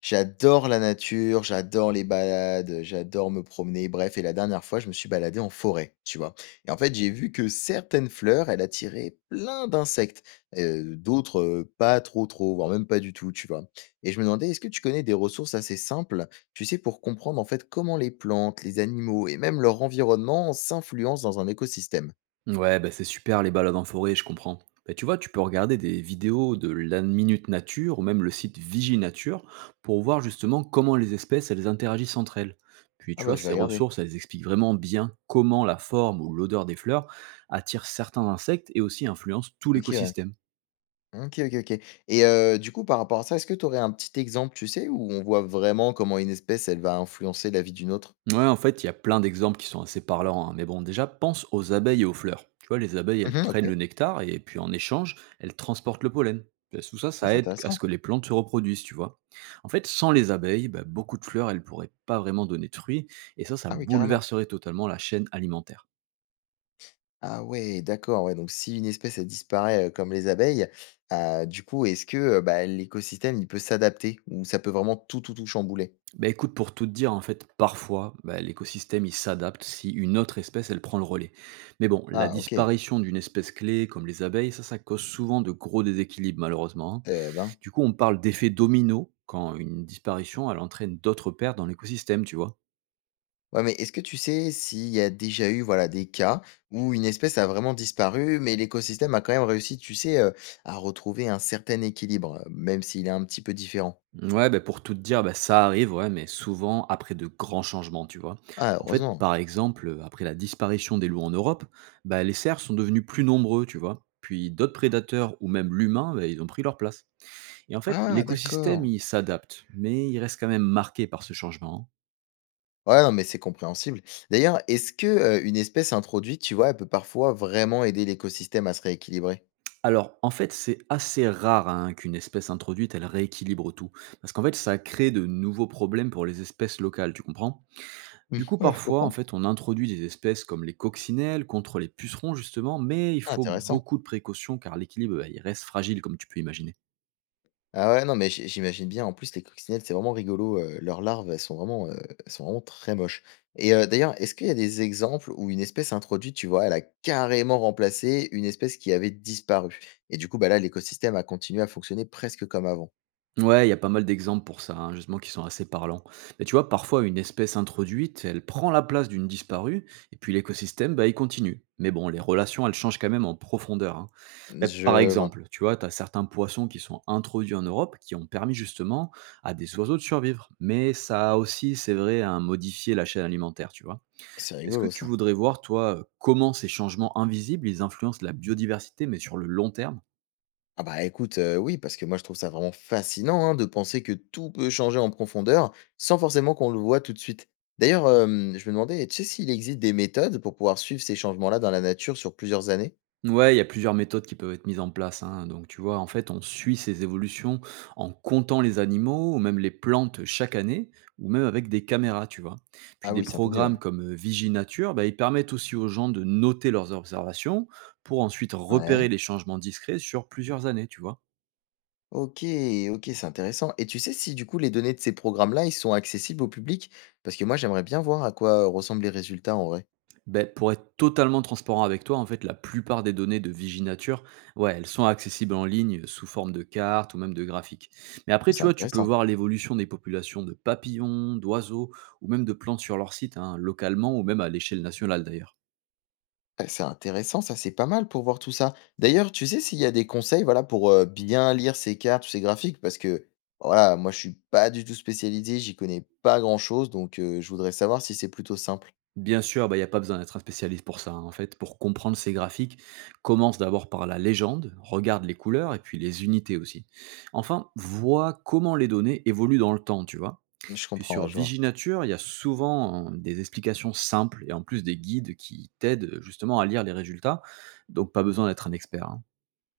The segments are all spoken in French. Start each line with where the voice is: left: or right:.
left: J'adore la nature, j'adore les balades, j'adore me promener, bref, et la dernière fois, je me suis baladé en forêt, tu vois? Et en fait, j'ai vu que certaines fleurs, elles attiraient plein d'insectes, d'autres, pas trop, trop, voire même pas du tout, tu vois? Et je me demandais, est-ce que tu connais des ressources assez simples, tu sais, pour comprendre, en fait, comment les plantes, les animaux et même leur environnement s'influencent dans un écosystème?
right: Ouais, bah, c'est super les balades en forêt, je comprends. Bah, tu vois, tu peux regarder des vidéos de la Minute Nature ou même le site Viginature pour voir justement comment les espèces elles interagissent entre elles. Puis
left: Ah
right: tu
left: bah,
right: vois,
left: je vais
right: ces
left: regarder.
right: ressources, elles expliquent vraiment bien comment la forme ou l'odeur des fleurs attire certains insectes et aussi influence tout
left: OK, ouais.
right: l'écosystème.
left: OK, OK, OK, et du coup, par rapport à ça, est-ce que tu aurais un petit exemple, tu sais, où on voit vraiment comment une espèce, elle va influencer la vie d'une autre?
right: Ouais, en fait, il y a plein d'exemples qui sont assez parlants, hein. Mais bon, déjà, pense aux abeilles et aux fleurs. Tu vois, les abeilles, elles
left: Mmh,
right: prennent le
left: OK.
right: nectar et puis en échange, elles transportent le pollen. Et tout ça,
left: Ah,
right: ça
left: c'est
right: aide à
left: intéressant.
right: ce que les plantes se reproduisent, tu vois. En fait, sans les abeilles, bah, beaucoup de fleurs, elles pourraient pas vraiment donner de fruits. Et ça
left: Ah oui, carrément.
right: bouleverserait totalement la chaîne alimentaire.
left: Ah ouais, d'accord, ouais, donc si une espèce, elle disparaît, comme les abeilles, du coup, est-ce que, bah, l'écosystème, il peut s'adapter? Ou ça peut vraiment tout, tout, tout chambouler?
right: Bah écoute, pour tout te dire, en fait, parfois, bah, l'écosystème, il s'adapte si une autre espèce, elle prend le relais. Mais bon, la
left: Ah OK,
right: disparition d'une espèce clé, comme les abeilles, ça cause souvent de gros déséquilibres, malheureusement, hein.
left: eh ben.
right: Du coup, on parle d'effet domino quand une disparition, elle entraîne d'autres pertes dans l'écosystème, tu vois?
left: Ouais, mais est-ce que tu sais s'il y a déjà eu, voilà, des cas où une espèce a vraiment disparu, mais l'écosystème a quand même réussi, tu sais, à retrouver un certain équilibre, même s'il est un petit peu différent?
right: Ouais, bah, pour tout te dire, bah, ça arrive, ouais, mais souvent après de grands changements, tu vois?
left: Ah,
right: En fait,
left: heureusement.
right: par exemple, après la disparition des loups en Europe, bah, les cerfs sont devenus plus nombreux, tu vois? Puis d'autres prédateurs ou même l'humain, bah, ils ont pris leur place. Et en fait,
left: Ah,
right: l'écosystème,
left: d'accord.
right: il s'adapte, mais il reste quand même marqué par ce changement, hein.
left: Ouais, non, mais c'est compréhensible. D'ailleurs, est-ce que, une espèce introduite, tu vois, elle peut parfois vraiment aider l'écosystème à se rééquilibrer?
right: Alors, en fait, c'est assez rare hein, qu'une espèce introduite, elle rééquilibre tout. Parce qu'en fait, ça crée de nouveaux problèmes pour les espèces locales, tu comprends.
left: Mmh,
right: Du coup,
left: ouais, je
right: parfois, en
left: comprends.
right: fait, on introduit des espèces comme les coccinelles contre les pucerons, justement, mais il
left: Ah,
right: faut
left: intéressant.
right: beaucoup de précautions car l'équilibre, bah, il reste fragile, comme tu peux imaginer.
left: Ah ouais, non, mais j'imagine bien. En plus, les coccinelles, c'est vraiment rigolo, leurs larves, elles sont vraiment très moches, et d'ailleurs, est-ce qu'il y a des exemples où une espèce introduite, tu vois, elle a carrément remplacé une espèce qui avait disparu et du coup, bah, là, l'écosystème a continué à fonctionner presque comme avant?
right: Ouais, il y a pas mal d'exemples pour ça, hein, justement, qui sont assez parlants. Mais tu vois, parfois, une espèce introduite, elle prend la place d'une disparue, et puis l'écosystème, bah, il continue. Mais bon, les relations, elles changent quand même en profondeur, hein. Mais par
left: Je vois.
right: exemple, tu vois, tu as certains poissons qui sont introduits en Europe, qui ont permis justement à des oiseaux de survivre. Mais ça a aussi, c'est vrai, à modifier la chaîne alimentaire, tu vois.
left: C'est
right: Est-ce que
left: rigolo
right: tu
left: ça.
right: voudrais voir, toi, comment ces changements invisibles, ils influencent la biodiversité, mais sur le long terme?
left: Ah bah, écoute, oui, parce que moi, je trouve ça vraiment fascinant, hein, de penser que tout peut changer en profondeur sans forcément qu'on le voit tout de suite. D'ailleurs, je me demandais, tu sais s'il existe des méthodes pour pouvoir suivre ces changements-là dans la nature sur plusieurs années?
right: Ouais, il y a plusieurs méthodes qui peuvent être mises en place, hein. Donc, tu vois, en fait, on suit ces évolutions en comptant les animaux ou même les plantes chaque année, ou même avec des caméras, tu vois. Puis
left: Ah
right: des
left: oui, c'est un peu mieux, ouais.
right: programmes comme Viginature, bah, ils permettent aussi aux gens de noter leurs observations pour ensuite repérer
left: Ouais.
right: les changements discrets sur plusieurs années, tu vois.
left: OK, OK, c'est intéressant, et tu sais si du coup les données de ces programmes-là, ils sont accessibles au public? Parce que moi j'aimerais bien voir à quoi, ressemblent les résultats en vrai.
right: Beh, pour être totalement transparent avec toi, en fait, la plupart des données de Viginature, ouais, elles sont accessibles en ligne sous forme de cartes ou même de graphiques. Mais
left: Oh,
right: après,
left: c'est
right: tu vois, tu peux
left: intéressant.
right: voir l'évolution des populations de papillons, d'oiseaux ou même de plantes sur leur site, hein, localement ou même à l'échelle nationale d'ailleurs.
left: Ah, c'est intéressant ça, c'est pas mal pour voir tout ça. D'ailleurs, tu sais s'il y a des conseils, voilà, pour, bien lire ces cartes ou ces graphiques? Parce que, voilà, moi je suis pas du tout spécialisé, j'y connais pas grand chose donc je voudrais savoir si c'est plutôt simple.
right: Bien sûr, bah, il n'y a pas besoin d'être un spécialiste pour ça, hein. En fait, pour comprendre ces graphiques, commence d'abord par la légende, regarde les couleurs et puis les unités aussi. Enfin, vois comment les données évoluent dans le temps, tu vois.
left: Je
right: Puis
left: comprends,
right: sur
left: ouais, je vois.
right: Viginature, il y a souvent, des explications simples et en plus des guides qui t'aident, justement à lire les résultats, donc pas besoin d'être un expert, hein.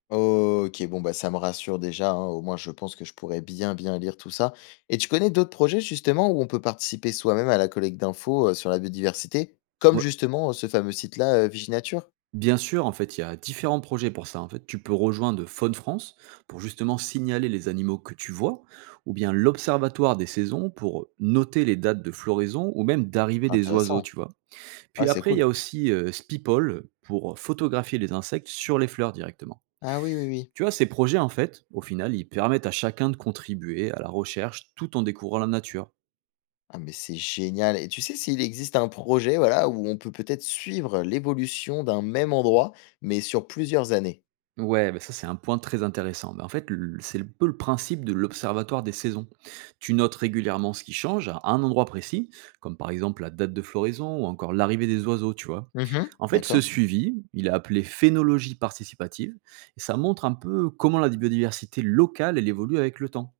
left: OK, bon, bah, ça me rassure déjà, hein. Au moins, je pense que je pourrais bien, bien lire tout ça. Et tu connais d'autres projets, justement, où on peut participer soi-même à la collecte d'infos, sur la biodiversité? Comme
right: Ouais,
left: justement, ce fameux site-là, Viginature?
right: bien sûr, en fait, il y a différents projets pour ça. En fait, tu peux rejoindre Faune France pour justement signaler les animaux que tu vois ou bien l'Observatoire des saisons pour noter les dates de floraison ou même d'arrivée des oiseaux,
left: Intéressant.
right: tu vois?
left: Ah
right: Puis
left: c'est
right: après, il y
left: cool.
right: a aussi, Spipol pour photographier les insectes sur les fleurs directement.
left: Ah oui, oui, oui.
right: Tu vois, ces projets, en fait, au final, ils permettent à chacun de contribuer à la recherche tout en découvrant la nature.
left: Ah, mais c'est génial, et tu sais s'il existe un projet, voilà, où on peut peut-être suivre l'évolution d'un même endroit, mais sur plusieurs années?
right: Ouais, ben ça c'est un point très intéressant. Ben en fait, c'est un peu le principe de l'Observatoire des saisons. Tu notes régulièrement ce qui change à un endroit précis, comme par exemple la date de floraison ou encore l'arrivée des oiseaux, tu vois.
left: Mmh.
right: En fait, ce
left: D'accord.
right: suivi, il est appelé phénologie participative, et ça montre un peu comment la biodiversité locale, elle évolue avec le temps.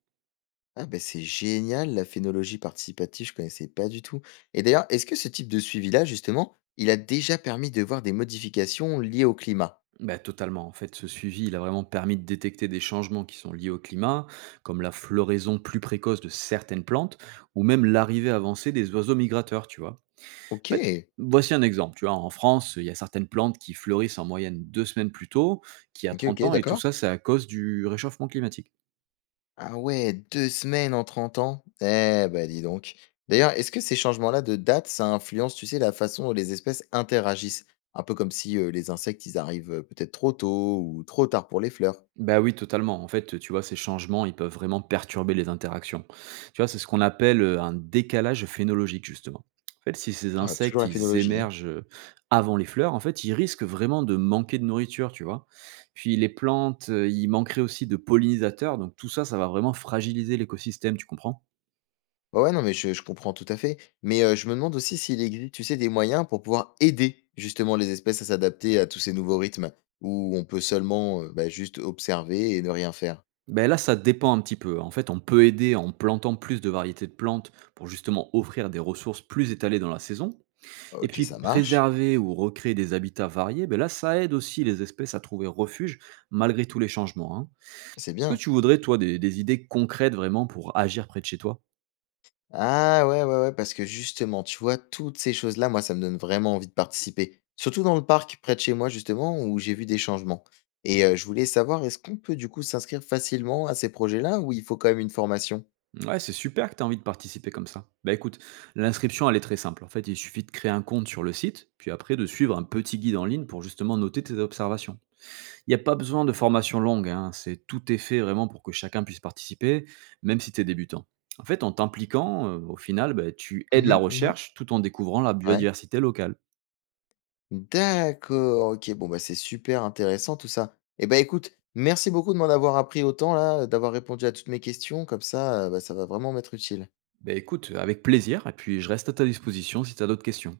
left: Ah ben c'est génial la phénologie participative, je connaissais pas du tout. Et d'ailleurs, est-ce que ce type de suivi-là, justement, il a déjà permis de voir des modifications liées au climat?
right: Bah, totalement. En fait, ce suivi, il a vraiment permis de détecter des changements qui sont liés au climat, comme la floraison plus précoce de certaines plantes, ou même l'arrivée avancée des oiseaux migrateurs, tu vois.
left: Ok,
right: En fait, voici un exemple. Tu vois, en France, il y a certaines plantes qui fleurissent en moyenne 2 semaines plus tôt qu'il y a
left: ok, ok,
right: 30 ans, et tout
left: d'accord.
right: ça, c'est à cause du réchauffement climatique.
left: Ah ouais, 2 semaines en 30 ans? Eh ben dis donc. D'ailleurs, est-ce que ces changements-là de date, ça influence, tu sais, la façon dont les espèces interagissent? Un peu comme si les insectes, ils arrivent peut-être trop tôt ou trop tard pour les fleurs.
right: Bah oui, totalement. En fait, tu vois, ces changements, ils peuvent vraiment perturber les interactions. Tu vois, c'est ce qu'on appelle un décalage phénologique, justement. En fait, si ces
left: Ah, toujours
right: insectes,
left: la
right: ils
left: phénologie, hein.
right: émergent avant les fleurs, en fait, ils risquent vraiment de manquer de nourriture, tu vois. Puis les plantes, ils manqueraient aussi de pollinisateurs, donc tout ça, ça va vraiment fragiliser l'écosystème, tu comprends.
left: Ouais, ouais, non, mais je comprends tout à fait. Mais, je me demande aussi s'il existe, tu sais, des moyens pour pouvoir aider justement les espèces à s'adapter à tous ces nouveaux rythmes? Ou on peut seulement, bah, juste observer et ne rien faire?
right: Ben là, ça dépend un petit peu. En fait, on peut aider en plantant plus de variétés de plantes pour justement offrir des ressources plus étalées dans la saison, et
left: OK,
right: puis
left: ça marche,
right: préserver ou recréer des habitats variés, ben là, ça aide aussi les espèces à trouver refuge malgré tous les changements, hein.
left: c'est
right: Est-ce que
left: bien.
right: tu voudrais, toi, des idées concrètes vraiment pour agir près de chez toi?
left: Ah ouais, ouais, ouais, parce que justement, tu vois, toutes ces choses-là, moi, ça me donne vraiment envie de participer. Surtout dans le parc près de chez moi justement où j'ai vu des changements. Et je voulais savoir, est-ce qu'on peut du coup s'inscrire facilement à ces projets-là ou il faut quand même une formation?
right: Ouais, c'est super que tu as envie de participer comme ça. Bah écoute, l'inscription, elle est très simple. En fait, il suffit de créer un compte sur le site, puis après de suivre un petit guide en ligne pour justement noter tes observations. Il n'y a pas besoin de formation longue, hein, c'est tout est fait vraiment pour que chacun puisse participer, même si tu es débutant. En fait, en t'impliquant, au final, bah, tu aides
left: Mmh
right: la
left: mh. Mmh.
right: recherche tout en découvrant la
left: Ouais.
right: biodiversité locale.
left: D'accord, OK. Bon, bah, c'est super intéressant tout ça. Eh ben écoute, merci beaucoup de m'en avoir appris autant là, d'avoir répondu à toutes mes questions. Comme ça, bah, ça va vraiment m'être utile.
right: Beh, écoute, avec plaisir et puis je reste à ta disposition si tu as d'autres questions.